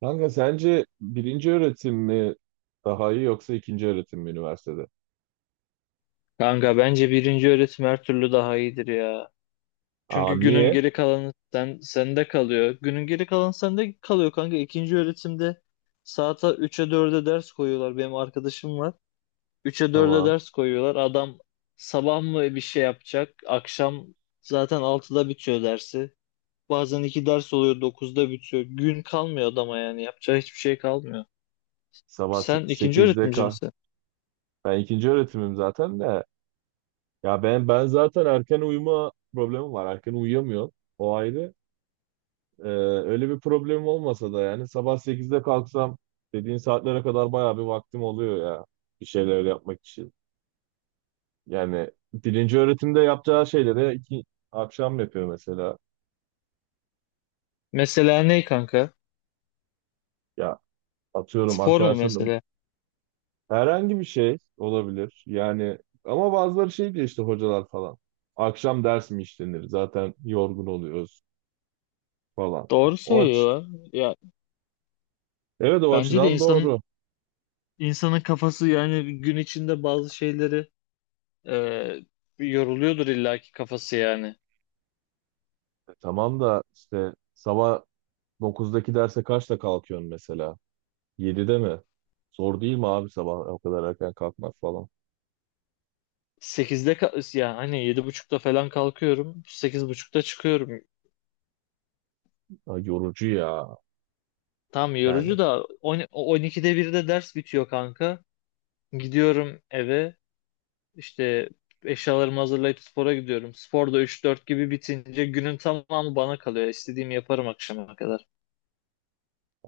Kanka sence birinci öğretim mi daha iyi yoksa ikinci öğretim mi üniversitede? Kanka bence birinci öğretim her türlü daha iyidir ya. Aa, Çünkü günün niye? geri kalanı sende kalıyor. Günün geri kalanı sende kalıyor kanka. İkinci öğretimde saata 3'e 4'e ders koyuyorlar. Benim arkadaşım var. 3'e 4'e Tamam. ders koyuyorlar. Adam sabah mı bir şey yapacak? Akşam zaten 6'da bitiyor dersi. Bazen 2 ders oluyor 9'da bitiyor. Gün kalmıyor adama yani. Yapacağı hiçbir şey kalmıyor. Sabah se- Sen ikinci sekizde öğretimci kah. misin? Ben ikinci öğretimim zaten de. Ya ben zaten erken uyuma problemim var. Erken uyuyamıyorum. O ayrı. Ee, Öyle bir problemim olmasa da yani sabah 8'de kalksam dediğin saatlere kadar bayağı bir vaktim oluyor ya. Bir şeyler yapmak için. Yani birinci öğretimde yapacağı şeyleri akşam yapıyor mesela. Mesela ne kanka? Ya, atıyorum Spor mu arkadaşlar. mesela? Herhangi bir şey olabilir. Yani ama bazıları şey diyor işte, hocalar falan. Akşam ders mi işlenir, zaten yorgun oluyoruz falan. Ha, Doğru o aç. söylüyorlar. Ya Evet, o Bence de açıdan insanın doğru. insanın kafası yani gün içinde bazı şeyleri e, yoruluyordur illaki kafası yani. Tamam da işte sabah 9'daki derse kaçta kalkıyorsun mesela? 7'de mi? Zor değil mi abi sabah o kadar erken kalkmak falan? Yani hani 7:30'da falan kalkıyorum. 8:30'da çıkıyorum. Ha, yorucu ya. Tam Yani, yorucu da 12'de birde ders bitiyor kanka. Gidiyorum eve işte eşyalarımı hazırlayıp spora gidiyorum. Spor da 3-4 gibi bitince günün tamamı bana kalıyor. İstediğimi yaparım akşama kadar.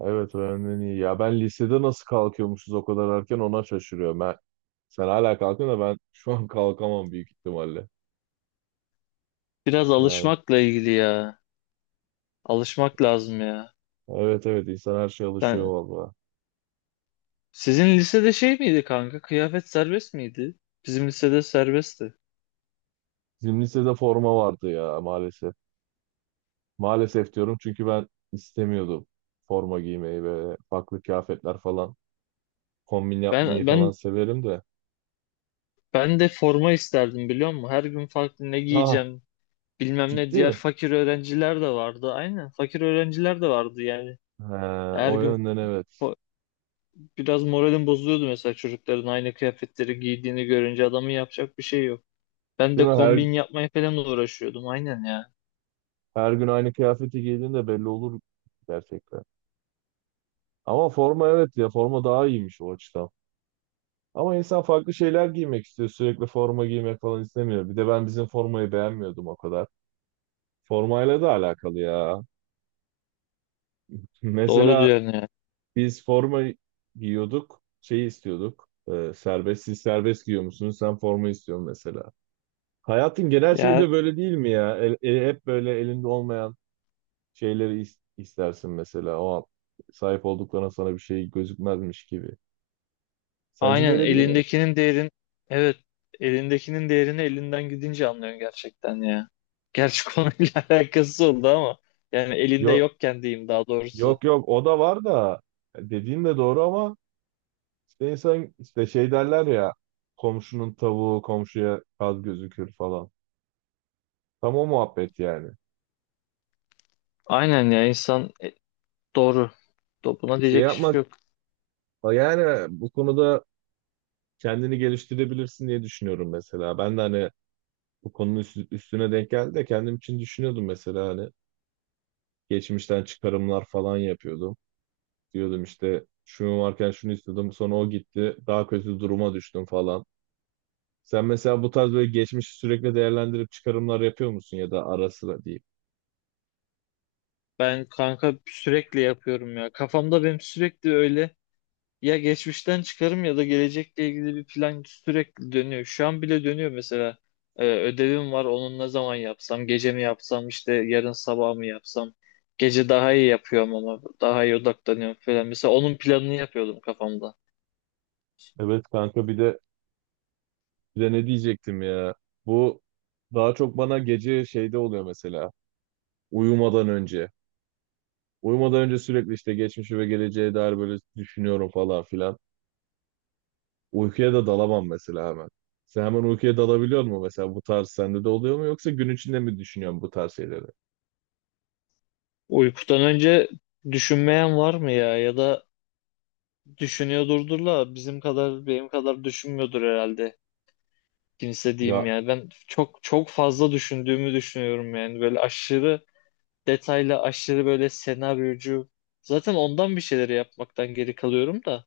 evet, öğrenmen iyi. Ya ben lisede nasıl kalkıyormuşuz o kadar erken, ona şaşırıyorum. Ben, sen hala kalkıyorsun da ben şu an kalkamam büyük ihtimalle. Biraz Yani alışmakla ilgili ya. Alışmak lazım ya. evet, evet, insan her şeye alışıyor valla. Sizin lisede şey miydi kanka? Kıyafet serbest miydi? Bizim lisede serbestti. Bizim lisede forma vardı ya, maalesef. Maalesef diyorum çünkü ben istemiyordum forma giymeyi, ve farklı kıyafetler falan kombin yapmayı Ben falan ben severim de. ben de forma isterdim biliyor musun? Her gün farklı ne Ha, giyeceğim bilmem ne. ciddi Diğer mi? fakir öğrenciler de vardı. Aynen fakir öğrenciler de vardı yani. He, Her o gün yönden evet. fo- biraz moralim bozuluyordu mesela çocukların aynı kıyafetleri giydiğini görünce adamın yapacak bir şey yok. Ben Değil de mi? Her, kombin yapmaya falan uğraşıyordum aynen ya. her gün aynı kıyafeti giydiğinde belli olur gerçekten. Ama forma, evet ya, forma daha iyiymiş o açıdan. Ama insan farklı şeyler giymek istiyor. Sürekli forma giymek falan istemiyor. Bir de ben bizim formayı beğenmiyordum o kadar. Formayla da alakalı ya. Doğru Mesela diyorsun ya. biz forma giyiyorduk, şey istiyorduk. Serbest, siz serbest giyiyor musunuz? Sen forma istiyorsun mesela. Hayatın genel şeyi Ya de böyle değil mi ya? Hep böyle elinde olmayan şeyleri istersin mesela. O an sahip olduklarına sana bir şey gözükmezmiş gibi. Sence de Aynen öyle değil mi? elindekinin değerin evet elindekinin değerini elinden gidince anlıyorsun gerçekten ya. Gerçi konuyla alakası oldu ama yani elinde Yok, yokken diyeyim daha doğrusu. yok, yok, o da var da dediğin de doğru, ama işte insan, işte şey derler ya, komşunun tavuğu komşuya kaz gözükür falan. Tam o muhabbet yani. Aynen ya insan doğru. Buna Şey diyecek iş yapmak yok. Ha, yani bu konuda kendini geliştirebilirsin diye düşünüyorum mesela. Ben de hani bu konunun üstüne denk geldi de kendim için düşünüyordum mesela, hani geçmişten çıkarımlar falan yapıyordum. Diyordum işte, şunu varken şunu istiyordum, sonra o gitti, daha kötü duruma düştüm falan. Sen mesela bu tarz böyle geçmişi sürekli değerlendirip çıkarımlar yapıyor musun, ya da ara sıra diyeyim. Ben kanka sürekli yapıyorum ya. Kafamda benim sürekli öyle. Ya geçmişten çıkarım ya da gelecekle ilgili bir plan sürekli dönüyor. Şu an bile dönüyor mesela. Ödevim var, onun ne zaman yapsam, gece mi yapsam, işte yarın sabah mı yapsam. Gece daha iyi yapıyorum ama daha iyi odaklanıyorum falan. Mesela onun planını yapıyordum kafamda. Evet kanka, bir de ne diyecektim ya. Bu daha çok bana gece şeyde oluyor mesela, uyumadan önce. Uyumadan önce sürekli işte geçmişi ve geleceğe dair böyle düşünüyorum falan filan. Uykuya da dalamam mesela hemen. Sen hemen uykuya dalabiliyor musun mesela, bu tarz sende de oluyor mu, yoksa gün içinde mi düşünüyorsun bu tarz şeyleri? Uykudan önce düşünmeyen var mı ya? Ya da düşünüyordurdur la bizim kadar benim kadar düşünmüyordur herhalde. Kimse diyeyim Ya yani. Ben çok çok fazla düşündüğümü düşünüyorum yani. Böyle aşırı detaylı aşırı böyle senaryocu. Zaten ondan bir şeyleri yapmaktan geri kalıyorum da.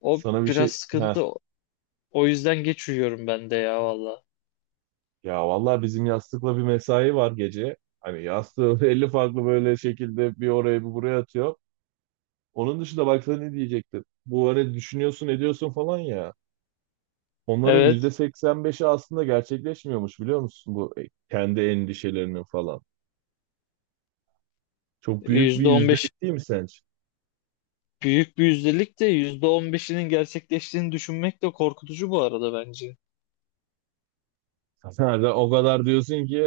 O sana bir şey biraz ha sıkıntı. O yüzden geç uyuyorum ben de ya valla. Ya vallahi bizim yastıkla bir mesai var gece. Hani yastığı 50 farklı böyle şekilde bir oraya bir buraya atıyor. Onun dışında baksana, ne diyecektim. Bu hani düşünüyorsun ediyorsun falan ya. Onların yüzde Evet. seksen beşi aslında gerçekleşmiyormuş, biliyor musun? Bu kendi endişelerinin falan. Çok büyük bir %15 yüzdelik değil mi sence? büyük bir yüzdelik de %15'inin gerçekleştiğini düşünmek de korkutucu bu arada bence. Sen de o kadar diyorsun ki,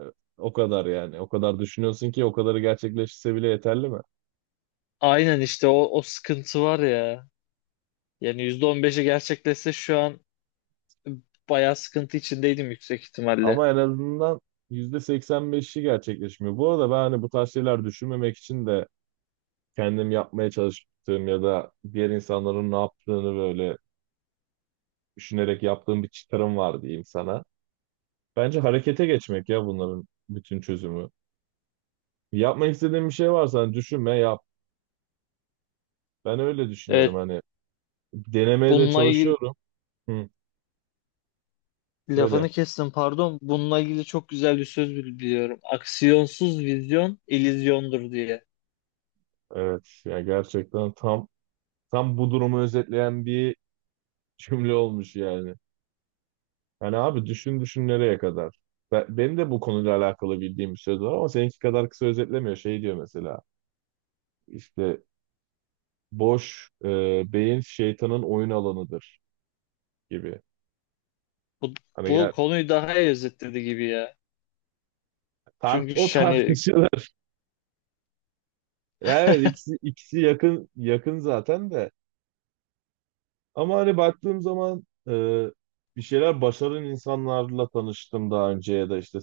e, o kadar yani. O kadar düşünüyorsun ki, o kadarı gerçekleşse bile yeterli mi? Aynen işte o sıkıntı var ya. Yani %15'i gerçekleşse şu an bayağı sıkıntı içindeydim yüksek ihtimalle. Ama en azından %85'i gerçekleşmiyor. Bu arada ben hani bu tarz şeyler düşünmemek için de kendim yapmaya çalıştığım ya da diğer insanların ne yaptığını böyle düşünerek yaptığım bir çıkarım var diyeyim sana. Bence harekete geçmek ya, bunların bütün çözümü. Yapmak istediğin bir şey varsa hani, düşünme yap. Ben öyle düşünüyorum Evet, hani, denemeye de bununla ilgili. çalışıyorum. Hı. Lafını Söyle. kestim pardon. Bununla ilgili çok güzel bir söz biliyorum. Aksiyonsuz vizyon illüzyondur diye. Evet. Ya gerçekten tam bu durumu özetleyen bir cümle olmuş yani. Yani abi, düşün düşün nereye kadar. Ben, benim de bu konuyla alakalı bildiğim bir söz var ama seninki kadar kısa özetlemiyor. Şey diyor mesela, işte, boş beyin şeytanın oyun alanıdır gibi. Bu Hani bu gel, konuyu daha iyi özetledi gibi ya. tart, Çünkü o hani tartışılır. Ya evet, ikisi yakın yakın zaten de. Ama hani baktığım zaman, e, bir şeyler başaran insanlarla tanıştım daha önce, ya da işte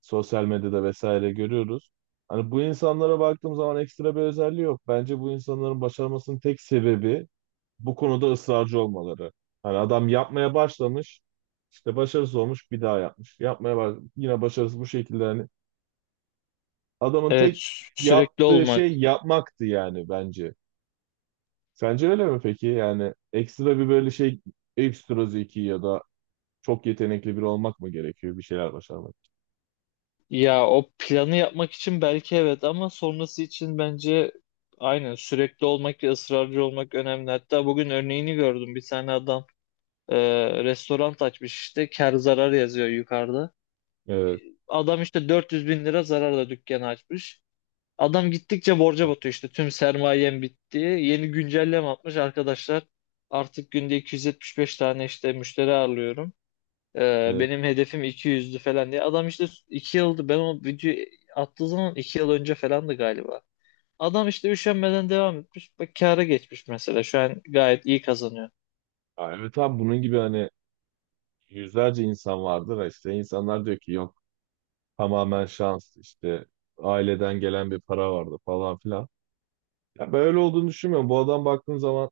sosyal medyada vesaire görüyoruz. Hani bu insanlara baktığım zaman ekstra bir özelliği yok. Bence bu insanların başarmasının tek sebebi bu konuda ısrarcı olmaları. Hani adam yapmaya başlamış, işte başarısız olmuş, bir daha yapmış. Yapmaya baş Yine başarısız, bu şekilde, hani adamın evet, tek sürekli yaptığı olmak. şey yapmaktı yani bence. Sence öyle mi peki? Yani ekstra bir böyle ekstra zeki ya da çok yetenekli biri olmak mı gerekiyor bir şeyler başarmak için? Ya o planı yapmak için belki evet ama sonrası için bence aynen sürekli olmak ve ısrarcı olmak önemli. Hatta bugün örneğini gördüm. Bir tane adam restoran açmış işte kar zarar yazıyor yukarıda. Evet, Adam işte 400 bin lira zararla dükkanı açmış. Adam gittikçe borca batıyor işte tüm sermayem bitti. Yeni güncelleme atmış arkadaşlar. Artık günde 275 tane işte müşteri ağırlıyorum. Evet. Benim hedefim 200'dü falan diye. Adam işte 2 yıldı ben o videoyu attığı zaman, 2 yıl önce falandı galiba. Adam işte üşenmeden devam etmiş. Bak kâra geçmiş mesela şu an gayet iyi kazanıyor. Aa, evet abi, bunun gibi hani yüzlerce insan vardır. İşte insanlar diyor ki, yok, tamamen şans, işte aileden gelen bir para vardı falan filan. Ya, böyle olduğunu düşünmüyorum. Bu adam baktığın zaman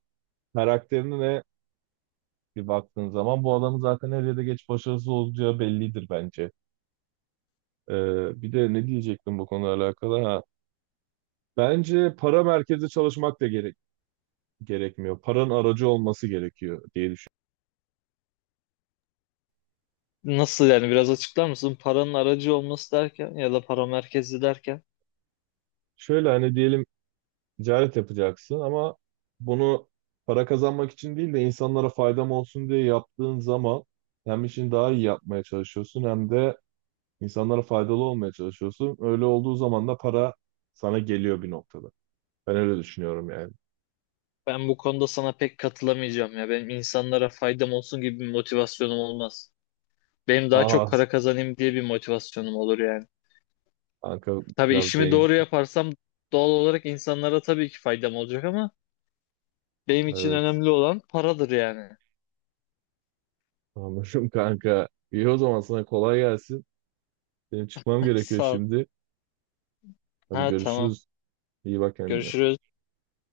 karakterine bir baktığın zaman bu adamın zaten her yerde geç başarısız olacağı bellidir bence. Bir de ne diyecektim bu konuyla alakalı? Ha, bence para merkezi çalışmak da gerekmiyor. Paranın aracı olması gerekiyor diye düşünüyorum. Nasıl yani biraz açıklar mısın? Paranın aracı olması derken ya da para merkezi derken. Şöyle hani, diyelim ticaret yapacaksın ama bunu para kazanmak için değil de insanlara faydam olsun diye yaptığın zaman, hem işini daha iyi yapmaya çalışıyorsun, hem de insanlara faydalı olmaya çalışıyorsun. Öyle olduğu zaman da para sana geliyor bir noktada. Ben öyle düşünüyorum yani. Ben bu konuda sana pek katılamayacağım ya. Benim insanlara faydam olsun gibi bir motivasyonum olmaz. Benim daha çok Aha para kazanayım diye bir motivasyonum olur yani. kanka, Tabii biraz işimi doğru bencil. yaparsam doğal olarak insanlara tabii ki faydam olacak ama benim için Evet, önemli olan paradır yani. anladım kanka. İyi, o zaman sana kolay gelsin. Benim çıkmam gerekiyor Sağ ol. şimdi. Hadi Ha, tamam. görüşürüz. İyi bak kendine. Görüşürüz.